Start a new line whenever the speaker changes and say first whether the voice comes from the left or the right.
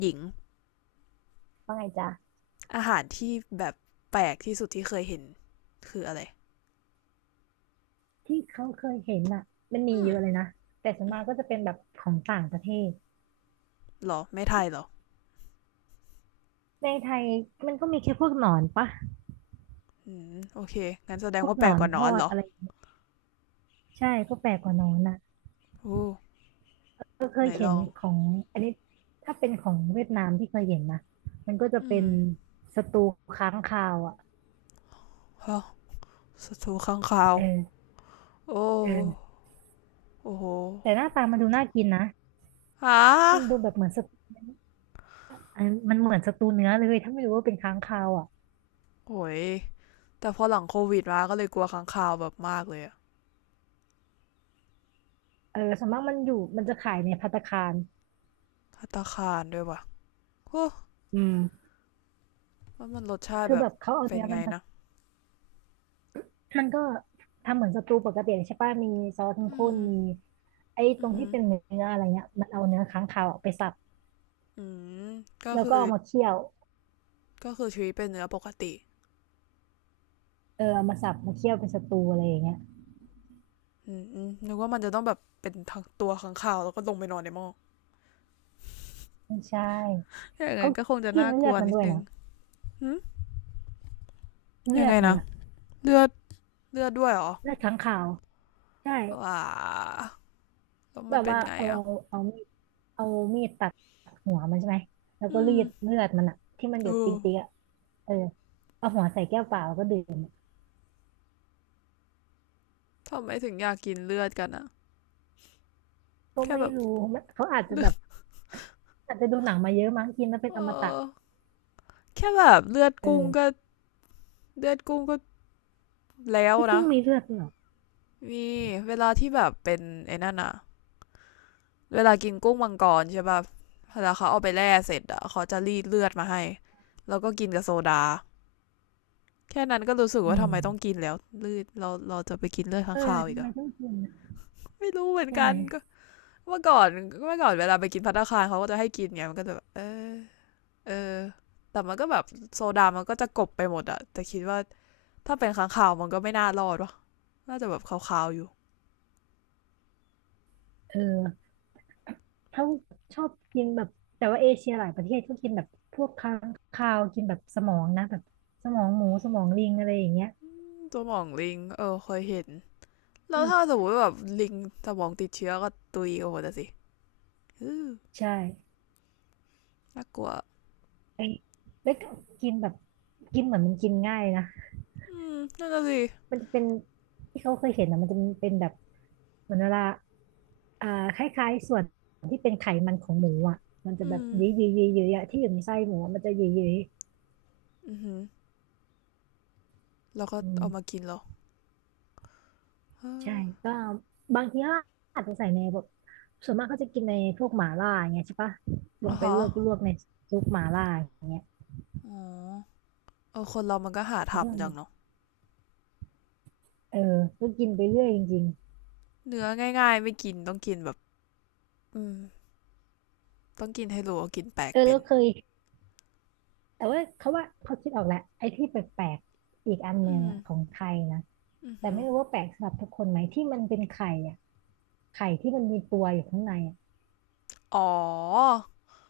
left: หญิง
right: ว่าไงจ๊ะ
left: อาหารที่แบบแปลกที่สุดที่เคยเห็นคืออะไร
right: ที่เขาเคยเห็นอ่ะมันมี
left: อืม
right: เยอะเลยนะแต่ส่วนมากก็จะเป็นแบบของต่างประเทศ
left: หรอไม่ไทยเหรอ
right: ในไทยมันก็มีแค่พวกหนอนปะ
left: อืมโอเคงั้นแสด
right: พ
left: ง
right: วก
left: ว่าแป
right: หน
left: ลก
right: อ
left: ก
right: น
left: ว่าน
right: ท
left: อ
right: อ
left: นเห
right: ด
left: รอ
right: อะไรใช่พวกแปลกกว่าหนอนนะ
left: โอ้
right: ก็เค
left: ไหน
right: ย
left: ล
right: เห็น
left: อง
right: ของอันนี้ถ้าเป็นของเวียดนามที่เคยเห็นนะมันก็จะ
left: อื
right: เป็
left: ม
right: นสตูค้างคาวอ่ะ
left: ฮะสตูข้างคาว
right: เออ
left: โอ้
right: เออ
left: โอ้โห
right: แต่หน้าตามันดูน่ากินนะ
left: ฮะ
right: มันดูแบบเหมือนสตูอันมันเหมือนสตูเนื้อเลยถ้าไม่รู้ว่าเป็นค้างคาวอ่ะ
left: โอ้ยแต่พอหลังโควิดมาก็เลยกลัวค้างคาวแบบมากเลยอะ
right: เออส่วนมากมันอยู่มันจะขายในภัตตาคาร
left: ภัตตาคารด้วยว่ะโอ้
right: อืม
left: ว่ามันรสชาติ
right: คือ
left: แบ
right: แบ
left: บ
right: บเขาเอา
left: เป็น
right: เนื้อ
left: ไง
right: มัน
left: นะ
right: มันก็ทำเหมือนสตูปกติใช่ป่ะมีซอสเข้ม
left: อื
right: ข้น
left: ม
right: มีไอ้ต
left: อื
right: ร
left: ม
right: ง
left: อ
right: ที่เป็นเนื้ออะไรเงี้ยมันเอาเนื้อค้างคาวอะไปสับ
left: อืมก็
right: แล้ว
left: คื
right: ก็
left: อ
right: เอามาเคี่ยว
left: ก็คือชีวิตเป็นเนื้อปกติ
right: เออเอามาสับมาเคี่ยวเป็นสตูอะไรอย่างเงี้ย
left: อืมนึกว่ามันจะต้องแบบเป็นทั้งตัวขังข่าวแล้วก็ลงไปนอนในหม้อ
right: ไม่ใช่
left: อย่าง
right: เขา
left: นั้นก็คงจะ
right: กิน
left: น่าก
right: เลื
left: ลั
right: อด
left: ว
right: มัน
left: นิด
right: ด้วย
left: นึง
right: นะ
left: หืม
right: เลื
left: ยัง
right: อ
left: ไง
right: ดมัน
left: นะ
right: อะ
left: เลือดเลือดด้วยเหรอ
right: เลือดค้างคาวใช่
left: ว้าแล้ว
right: แบ
left: มัน
right: บ
left: เป็น
right: ว่า
left: ไง
right: เอา
left: อ่ะ
right: เอามีดเอามีดตัดหัวมันใช่ไหมแล้วก็
left: อื
right: รี
left: ม
right: ดเลือดมันอะที่มันหยดติ๊งติ๊ง
left: โออ
right: อะเออเอาหัวใส่แก้วเปล่าแล้วก็ดื่ม
left: ทำไมถึงอยากกินเลือดกันอะ
right: ก็
left: แค่
right: ไม่
left: แบบ
right: รู้มันเขาอาจจะ
left: เลือ
right: แบ
left: ด
right: บอาจจะดูหนังมาเยอะมั้งกินแล้วเป็น
left: เอ
right: อมตะ
left: อแค่แบบเลือด
right: เอ
left: กุ้งก็
right: อ
left: เลือดกุ้งก็แล้ว
right: ไม่กุ้
left: นะ
right: งมีเลือดด้วยเหรอ
left: มีเวลาที่แบบเป็นไอ้นั่นอะเวลากินกุ้งมังกรใช่ป่ะเวลาเขาเอาไปแล่เสร็จอะเขาจะรีดเลือดมาให้แล้วก็กินกับโซดา แค่นั้นก็รู้สึก
right: อื
left: ว่า
right: ม
left: ทำไมต้องกินแล้วเลือดเราเราจะไปกินเลือดข้า
right: เอ
left: ง
right: อ
left: คาวอี
right: ทำ
left: ก
right: ไม
left: อ่ะ
right: ต้องกินนะ
left: ไม่รู้เหมือน
right: ใช่
left: กั
right: ไหม
left: นก็เมื่อก่อนเมื่อก่อนเวลาไปกินภัตตาคารเขาก็จะให้กินไงมันก็จะแบบเออเออแต่มันก็แบบโซดามันก็จะกบไปหมดอะแต่คิดว่าถ้าเป็นข้างคาวมันก็ไม่น่ารอดวะน่าจะแบบขาวๆอยู่
right: เออเขาชอบกินแบบแต่ว่าเอเชียหลายประเทศก็กินแบบพวกค้างคาวกินแบบสมองนะแบบสมองหมูสมองลิงอะไรอย่างเงี้ย
left: ตัวมองลิงเออเคยเห็นแล้
right: อื
left: ว
right: ม
left: ถ้าสมมติแบบลิงสมองติดเชื้อก็ตุยโอ้โหแต่สิ้
right: ใช่
left: น่ากลัว
right: เอ้ยแล้วก็กินแบบกินเหมือนมันกินง่ายนะ
left: อืมนั่นน่ะสิ
right: มันจะเป็นที่เขาเคยเห็นนะมันจะเป็นแบบเหมือนเวลาอ่าคล้ายๆส่วนที่เป็นไขมันของหมูอ่ะมันจะ
left: อื
right: แบบ
left: ม
right: ยื้อยื้อยื้อยื้ออะที่อยู่ในไส้หมูอะมันจะยื้อยื้อ
left: อือฮึแล้วก็
right: อื
left: เอามา
right: ม
left: กินเหร
right: ใช่
left: ออ
right: ก็บางทีก็อาจจะใส่ในแบบส่วนมากเขาจะกินในพวกหม่าล่าอย่างเงี้ยใช่ปะล
left: อ๋อ
right: งไป
left: ฮะ
right: ลวกลวกในซุปหม่าล่าอย่างเงี้ย
left: อ๋อเออคนเรามันก็หา
right: แล้วก็
left: ทำจังเนาะ
right: เออก็กินไปเรื่อยจริง
left: เนื้อง่ายๆไม่กินต้องกินแบบอืมต้องกินให้รู้ว่ากินแปล
right: ๆ
left: ก
right: เออ
left: เป็
right: แล้
left: น
right: วเคยแต่ว่าเขาว่าเขาคิดออกแหละไอ้ที่แปลกๆอีกอันห
left: อื
right: นึ่ง
left: ม
right: อะของไทยนะ
left: อือ
right: แต่
left: หือ
right: ไม่รู้ว่าแปลกสำหรับทุกคนไหมที่มันเป็นไข่อะไข่ที่มันมีตัวอยู่ข้างในอะ
left: อ๋อ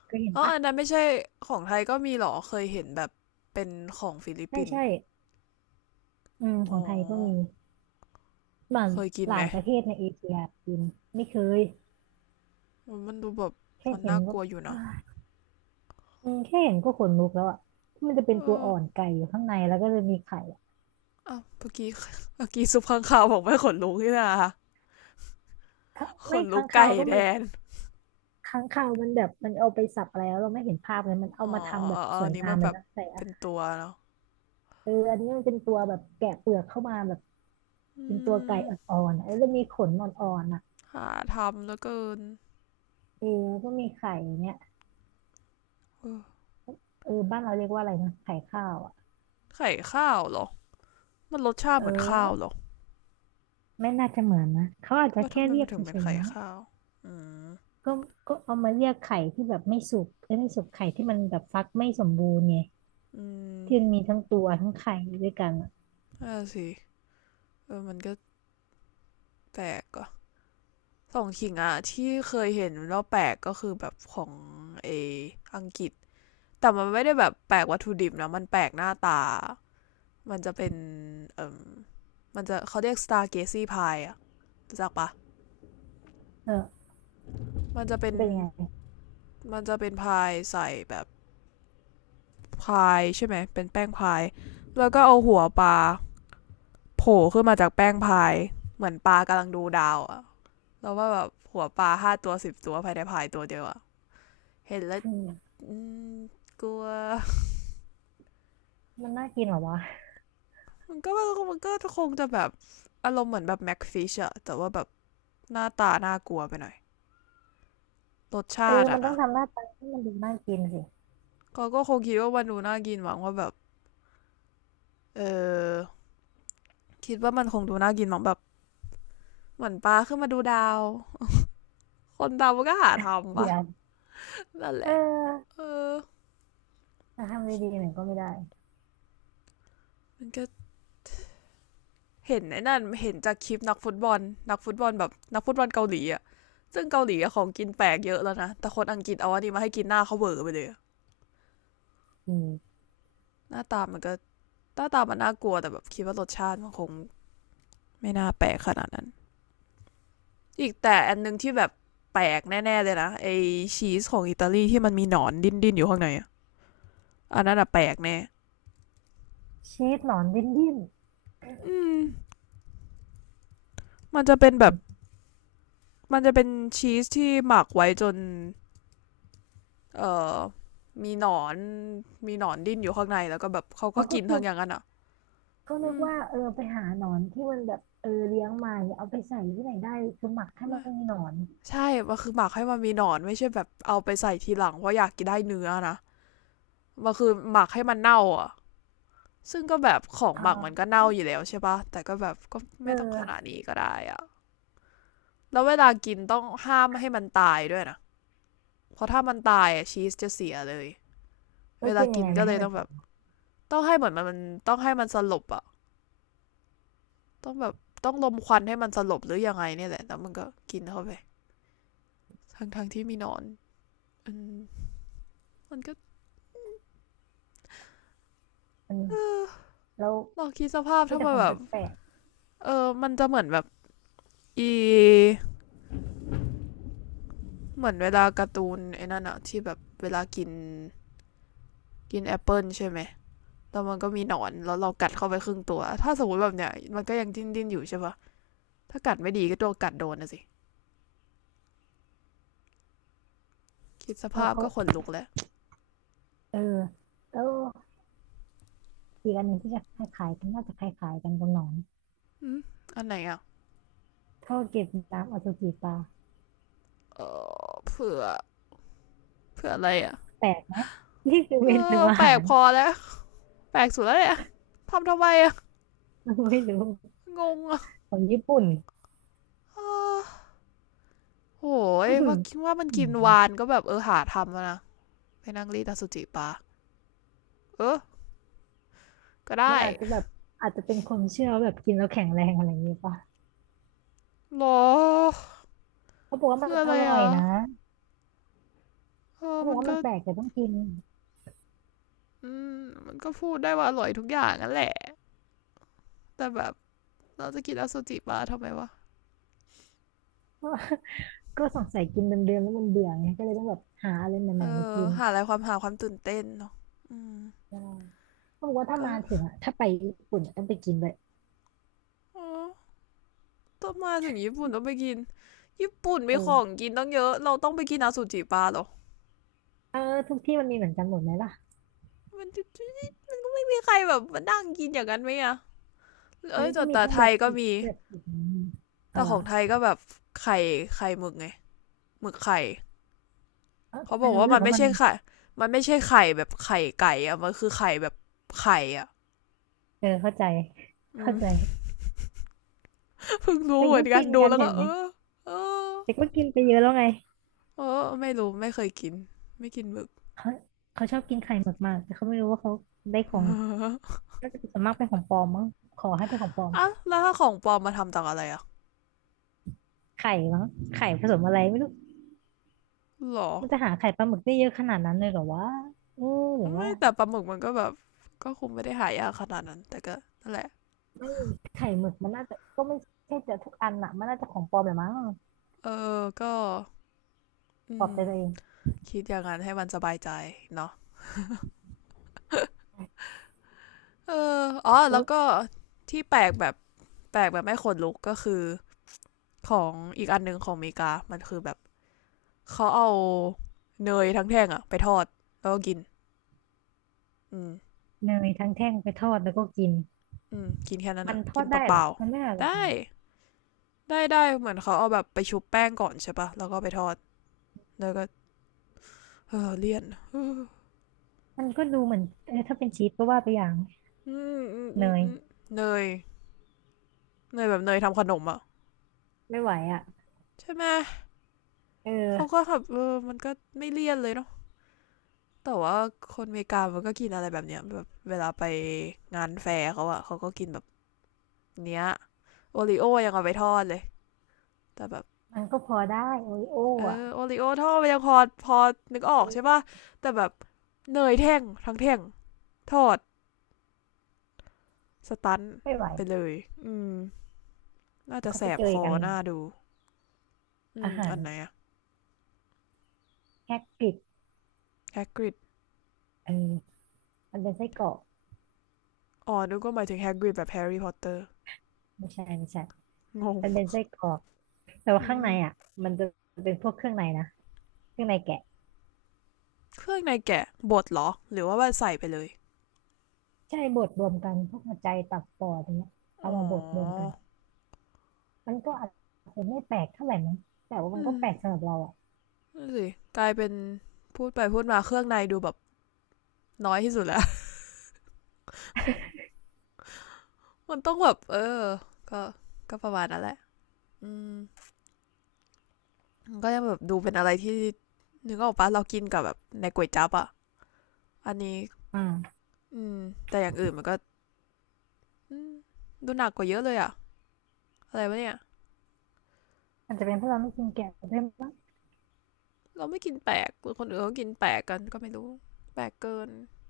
right: เคยเห็น
left: เออ
right: ปะ
left: อันนั้นไม่ใช่ของไทยก็มีเหรอเคยเห็นแบบเป็นของฟิลิป
right: ใช่
left: ปินส์
right: ใช่อืมข
left: อ๋
right: อ
left: อ
right: งไทยก็มีมัน
left: เคยกิน
right: หลา
left: ไหม
right: ยประเทศในเอเชียกินไม่เคย
left: มันมันดูแบบ
right: แค่
left: มัน
right: เห็น
left: น่าก
right: ก็
left: ลัวอยู่เนาะ
right: อืมแค่เห็นก็ขนลุกแล้วอ่ะที่มันจะ
left: เอ
right: เป็นตัว
left: อ
right: อ่อนไก่อยู่ข้างในแล้วก็จะมีไข่อะ
left: อ่ะเมื่อกี้ซุปข้างคาวบอกไม่ขนลุกนี่นะ
right: ถ้า
left: ข
right: ไม่
left: นลุ
right: ค้า
left: ก
right: ง
left: ไก่
right: คาวก็
left: แด
right: มัน
left: น
right: ค้างคาวมันแบบมันเอาไปสับอะไรแล้วเราไม่เห็นภาพเลยมัน
left: อ๋
right: เอา
left: อ
right: มาทำแบ
left: อ
right: บ
left: อ
right: ส
left: อั
right: ว
left: น
right: ย
left: นี้
right: งา
left: มั
right: ม
left: น
right: เล
left: แบ
right: ย
left: บ
right: นะใส่อา
left: เป็น
right: หาร
left: ตัวเนาะ
right: เอออันนี้มันเป็นตัวแบบแกะเปลือกเข้ามาแบบ
left: อื
right: เป็นตัวไก่
left: ม
right: อ่อนๆอะแล้วจะมีขนอ่อนๆอ่ะ
left: หาทำแล้วเกิน
right: เออแล้วก็มีไข่เนี้ยเออบ้านเราเรียกว่าอะไรนะไข่ข้าวอ่ะ
left: ไข่ข้าวเหรอมันรสชาติ
right: เอ
left: เหมือนข้าว
right: อ
left: เหรอ
right: ไม่น่าจะเหมือนนะเขาอาจจะ
left: ว่าทำ
right: แค่
left: ไม
right: เรี
left: มั
right: ย
left: น
right: ก
left: ถึงเป็
right: เฉ
left: น
right: ย
left: ไข่
right: ๆมั้ง
left: ข้าวอืม
right: ก็ก็เอามาเรียกไข่ที่แบบไม่สุกเอ้ยไม่สุกไข่ที่มันแบบฟักไม่สมบูรณ์ไง
left: อืม
right: ที่มันมีทั้งตัวทั้งไข่ด้วยกันอะ
left: น่าสิเออมันก็แปลกอ่ะสองขิงอ่ะที่เคยเห็นแล้วแปลกก็คือแบบของเออังกฤษแต่มันไม่ได้แบบแปลกวัตถุดิบนะมันแปลกหน้าตามันจะเป็นเออมันจะเขาเรียก Stargazy Pie อะรู้จักปะ
right: เออ
left: มันจะเป็น
right: เป็นยังไง
left: มันจะเป็นพายใส่แบบ พายใช่ไหมเป็นแป้งพายแล้วก็เอาหัวปลาโผล่ขึ้นมาจากแป้งพายเหมือนปลากำลังดูดาวอะแล้วว่าแบบหัวปลา5 ตัว 10 ตัวภายในพายตัวเดียวอะเห็นแล้ว
right: อืม
left: ืมกลัว
right: มันน่ากินเหรอวะ
left: มันก็มันก็คงจะแบบอารมณ์เหมือนแบบแม็กฟิชอะแต่ว่าแบบหน้าตาน่ากลัวไปหน่อยรส
right: เออ
left: ชาติ
right: มั
left: อะ
right: นต้อง
left: นะ
right: ทำหน้าตาให้มันดูน่ากินสิ
left: ก็ก็คงคิดว่ามันดูน่ากินหวังว่าแบบเออคิดว่ามันคงดูน่ากินหวังแบบเหมือนปลาขึ้นมาดูดาวคนดาวมันก็หาทำ
right: เดี๋
left: ปะ
right: ยว
left: นั่นแห
right: เออ
left: ละเออ
right: ถ้าทำดีๆหน่อยก็ไม่ได้
left: มันก็เห็นไอ้นั่นเห็นจากคลิปนักฟุตบอลนักฟุตบอลแบบนักฟุตบอลเกาหลีอะซึ่งเกาหลีอะของกินแปลกเยอะแล้วนะแต่คนอังกฤษเอาอันนี้มาให้กินหน้าเขาเวอร์ไปเลย
right: อืม
left: หน้าตามันก็หน้าตามันน่ากลัวแต่แบบคิดว่ารสชาติมันคงไม่น่าแปลกขนาดนั้นอีกแต่อันหนึงที่แบบแปลกแน่ๆเลยนะไอชีสของอิตาลีที่มันมีหนอนดิ้นๆอยู่ข้างในออันนั้นอะแปลกแน่
right: ชีสหนอนดิ้นดิ้น
left: อืมมันจะเป็นแบ
right: อื
left: บ
right: ม
left: มันจะเป็นชีสที่หมักไว้จน เอ่อมีหนอนมีหนอนดิ้นอยู่ข้างในแล้วก็แบบเขาก็
right: เอาก็
left: กิน
right: คือ
left: ทั้งอย่างนั้นอ่ะ
right: ก็นึ
left: อื
right: ก
left: ม
right: ว่าเออไปหาหนอนที่มันแบบเออเลี้ยงมาเนี่ยเอาไปใส่ที่ไหนได้คือหมักให้มันมีหนอน
left: ใช่มันคือหมักให้มันมีหนอนไม่ใช่แบบเอาไปใส่ทีหลังเพราะอยากกินได้เนื้อนะมันคือหมักให้มันเน่าอ่ะซึ่งก็แบบของหมักมัน
right: อ่า
left: ก็เน่าอยู่แล้วใช่ปะแต่ก็แบบก็
right: เ
left: ไม่ต้องขนาด
right: ออ
left: นี้ก็ได้อ่ะแล้วเวลากินต้องห้ามไม่ให้มันตายด้วยนะเพราะถ้ามันตายอะชีสจะเสียเลย
right: แล้
left: เว
right: ว
left: ลา
right: กินยั
left: กิ
right: ง
left: น
right: ไง
left: ก็
right: ไม่
left: เล
right: ให้
left: ย
right: มัน
left: ต้องแบ
right: ตา
left: บ
right: ย
left: ต้องให้เหมือนมันต้องให้มันสลบอะ ต้องแบบต้องควันให้มันสลบหรือยังไงเนี่ยแหละแล้วมันก็กินเข้าไปทั้งที่มีหนอนอืมมันก็
right: มันแล้ว
left: ลองคิดสภาพ
right: มี
left: ถ้า
right: แต่
left: มั
right: ข
left: น
right: อง
left: แบ
right: แ
left: บ
right: ปลก
left: เออมันจะเหมือนแบบอีเหมือนเวลาการ์ตูนไอ้นั่นอะที่แบบเวลากินกินแอปเปิลใช่ไหมแล้วมันก็มีหนอนแล้วเรากัดเข้าไปครึ่งตัวถ้าสมมติแบบเนี้ยมันก็ยังดิ้นอยู่ใช่ปะถ้ากัดไม่ดีก็โดนกัดโดนนะสิคิดส
right: ๆแล้
left: ภา
right: ว
left: พ
right: เขา
left: ก็ขนลุกแล้ว
right: เออแล้วอีกอันหนึ่งที่จะคล้ายๆกันน่าจะคล้ายๆกันกับหนอน
left: อืมอันไหนอะ
right: ข้าวเกรียบน้ำอสุจิปลา
left: เออเผื่อเผื่ออะไรอะ
right: แปลกนะนี่คือ
left: เอ
right: เมนู
left: อ
right: อา
left: แปล
right: หา
left: ก
right: ร
left: พอแล้ว แปลกสุดแล้วเนี่ยทำไมอะ
right: ไม่รู้
left: งงอะ
right: ของญี่ปุ่น
left: โห ย
right: อืม
left: ว่าคิดว่ามัน
right: อื
left: กินวาน
right: ม
left: ก็แบบเออหาทำแล้วนะไปนั่งรีดอสุจิปะเออก็
right: มั
left: ได้
right: นอาจจะแบบอาจจะเป็นความเชื่อว่าแบบกินแล้วแข็งแรงอะไรอย่างนี้ป่ะ
left: หรอ
right: เขาบอกว่า
left: คื
right: มั
left: อ
right: น
left: อะ
right: อ
left: ไร
right: ร่อย
left: อะ
right: นะ
left: เออ
right: เขาบอ
left: มั
right: ก
left: น
right: ว่า
left: ก็
right: มันแปลกแต่ต้องกิน
left: อืมมันก็พูดได้ว่าอร่อยทุกอย่างนั่นแหละแต่แบบเราจะกินอสุจิปะทำไมวะ
right: ก็ก็สงสัยกินเดิมๆแล้วมันเบื่อไงก็เลยต้องแบบหาอะไรให
left: เอ
right: ม่ๆมา
left: อ
right: กิน
left: หาอะไรความหาความตื่นเต้นเนาะอืม
right: ใช่เขาบอกว่าถ้า
left: ก็
right: มาถึงอะถ้าไปญี่ปุ่นอะต้องไปกินเลย
left: อ๋อต้องมาถึงญี่ปุ่นต้องไปกินญี่ปุ่นมีของ
right: เออ
left: กินต้องเยอะเราต้องไปกินอาซจิปลาหรอ
right: เออทุกที่มันมีเหมือนกันหมดไหมล่ะ
left: มัน ใครแบบมานั่งกินอย่างนั้นไหมอะ
right: มั
left: เอ้
right: น
left: ย
right: ก็มี
left: แต่
right: ทั้ง
left: ไท
right: แบ
left: ย
right: บ
left: ก็
right: สุก
left: มี
right: แบบอืมอะ
left: แต่
right: ไร
left: ของไทย
right: อ
left: ก็แบบไข่ไข่หมึกไงหมึกไข่
right: เออ
left: เขา
right: ทำไม
left: บอก
right: เรา
left: ว่า
right: รู้สึ
left: มั
right: ก
left: น
right: ว่า
left: ไม่
right: มัน
left: ใช่ไข่มันไม่ใช่ไข่แบบไข่ไก่อะมันคือไข่แบบไข่อะ
right: เออเข้าใจ
left: อื
right: เข้า
left: ม
right: ใจ
left: เพิ่งรู้
right: แต่
left: เหมื
right: ก็
left: อนกัน
right: กิน
left: ดู
right: กัน
left: แล้ว
right: เห็
left: ก็
right: นไห
left: เอ
right: ม
left: อเออ
right: แต่ก็กินไปเยอะแล้วไง
left: เออไม่รู้ไม่เคยกินไม่กินหมึก
right: เขาเขาชอบกินไข่หมึกมากแต่เขาไม่รู้ว่าเขาได้ของ น่าจะส่วนมากเป็นของปลอมมั้งขอให้เป็นของปลอม
left: อ่ะแล้วถ้าของปลอมมาทำจากอะไรอะ
right: ไข่มั้งไข่ผสมอะไรไม่รู้
left: หรอ
right: มันจะหาไข่ปลาหมึกได้เยอะขนาดนั้นเลยเหรอวะเออหรือว่า
left: ไม่แต่ปลาหมึกมันก็แบบก็คงไม่ได้หายากขนาดนั้นแต่ก็นั่นแหละ
right: ไม่ไข่หมึกมันน่าจะก็ไม่ใช่จะทุกอันอะมันน่าจะของปลอมแหละมั้ง
left: เออก็อื
right: ปลอบ
left: ม
right: ใจตัวเอง
left: คิดอย่างนั้นให้มันสบายใจเนาะเอออ๋อ
right: ซุ
left: แล้ว
right: ด
left: ก็ที่แปลกแบบแปลกแบบไม่ขนลุกก็คือของอีกอันหนึงของอเมริกามันคือแบบเขาเอาเนยทั้งแท่งอะไปทอดแล้วก็กินอืม
right: เนยทั้งแท่งไปทอดแล้วก็กิน
left: อืมกินแค่นั้น
right: มัน
left: อะ
right: ท
left: กิ
right: อ
left: น
right: ดได้
left: เป
right: เหรอ
left: ล่า
right: มันไม่อะ
left: ๆ
right: ไร
left: ได้ได้เหมือนเขาเอาแบบไปชุบแป้งก่อนใช่ปะแล้วก็ไปทอดแล้วก็เออเลี่ยนอื
right: มันก็ดูเหมือนเออถ้าเป็นชีสก็ว่าไปอย่างเน
left: อืม
right: ย
left: เนยเนยแบบเนยทำขนมอะ
right: ไม่ไหวอ่ะ
left: ใช่ไหม
right: เออ
left: เขาก็แบบเออมันก็ไม่เลี่ยนเลยเนาะ แต่ว่าคนอเมริกามันก็กินอะไรแบบเนี้ยแบบเวลาไปงานแฟร์เขาอะเขาก็กินแบบเนี้ยโอริโอยังเอาไปทอดเลยแต่แบบ
right: มันก็พอได้โอริโอ
left: เอ
right: อ่ะ
left: อโอริโอทอดไปยังพอพอนึกออ
right: เอ
left: กใช่
right: อ
left: ป่ะแต่แบบเนยแท่งทั้งแท่งทอดสตัน
right: ไม่ไหว
left: ไปเลยอืมน่าจะ
right: เขา
left: แส
right: ไป
left: บ
right: เจอ
left: คอ
right: กัน
left: หน้าดูอื
right: อา
left: ม
right: หา
left: อั
right: ร
left: นไหนอะ
right: แฮกกริด
left: แฮกริด
right: เออมันเป็นไส้กรอก
left: อ๋อนึกว่าหมายถึงแฮกริดแบบแฮร์รี่พอตเตอร์
right: ไม่ใช่ไม่ใช่
left: งง
right: มันเป็นไส้กรอกแต่ว่า
left: อื
right: ข้างใน
left: ม
right: อ่ะมันจะเป็นพวกเครื่องในนะเครื่องในแกะ
left: เครื่องในแกะบดเหรอหรือว่าใส่ไปเลย
right: ใช่บดรวมกันพวกหัวใจตับปอดอย่างเงี้ยเอา
left: อ๋อ
right: มาบดรวมกันมันก็อาจจะไม่แปลกเท่าไหร่มั้งแต่ว่ามัน
left: อื
right: ก็
left: ม
right: แปลกสำหรับเราอ่ะ
left: นั่นสิกลายเป็นพูดไปพูดมาเครื่องในดูแบบน้อยที่สุดแล้ว มันต้องแบบเออก็ก็ประมาณนั้นแหละอืมมันก็ยังแบบดูเป็นอะไรที่นึกออกปะเรากินกับแบบในก๋วยจั๊บอ่ะอันนี้
right: อ่า
left: อืมแต่อย่างอื่นมันก็อืมดูหนักกว่าเยอะเลยอ่ะอะไรวะเนี่ย
right: อาจจะเป็นเพราะเราไม่กินแกะด้วยมั้ง
left: เราไม่กินแปลกคนอื่นเขากินแปลกกันก็ไม่รู้ แปลกเกิน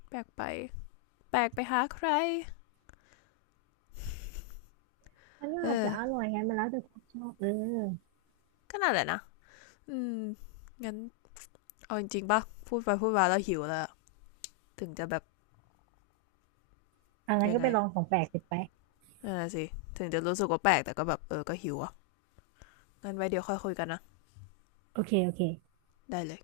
left: แปลกไปแปลกไปหาใคร
right: มันก็อาจจะอ
left: เออ
right: ร่อยไงมันแล้วแต่ความชอบเออ
left: ก็น่าแหละนะอืมงั้นเอาจริงๆปะพูดไปพูดมาแล้วหิวแล้ว ถึงจะแบบ
right: อันนั้น
left: ยัง
right: ก็
left: ไง
right: ไปลอ
left: อะ
right: งของแปลกสิไป
left: น่ะสิ ถึงจะรู้สึกว่าแปลกแต่ก็แบบเออก็หิวอ่ะงั้นไว้เดี๋ยวค่อยคุยกันนะ
right: โอเคโอเค
left: ได้เลย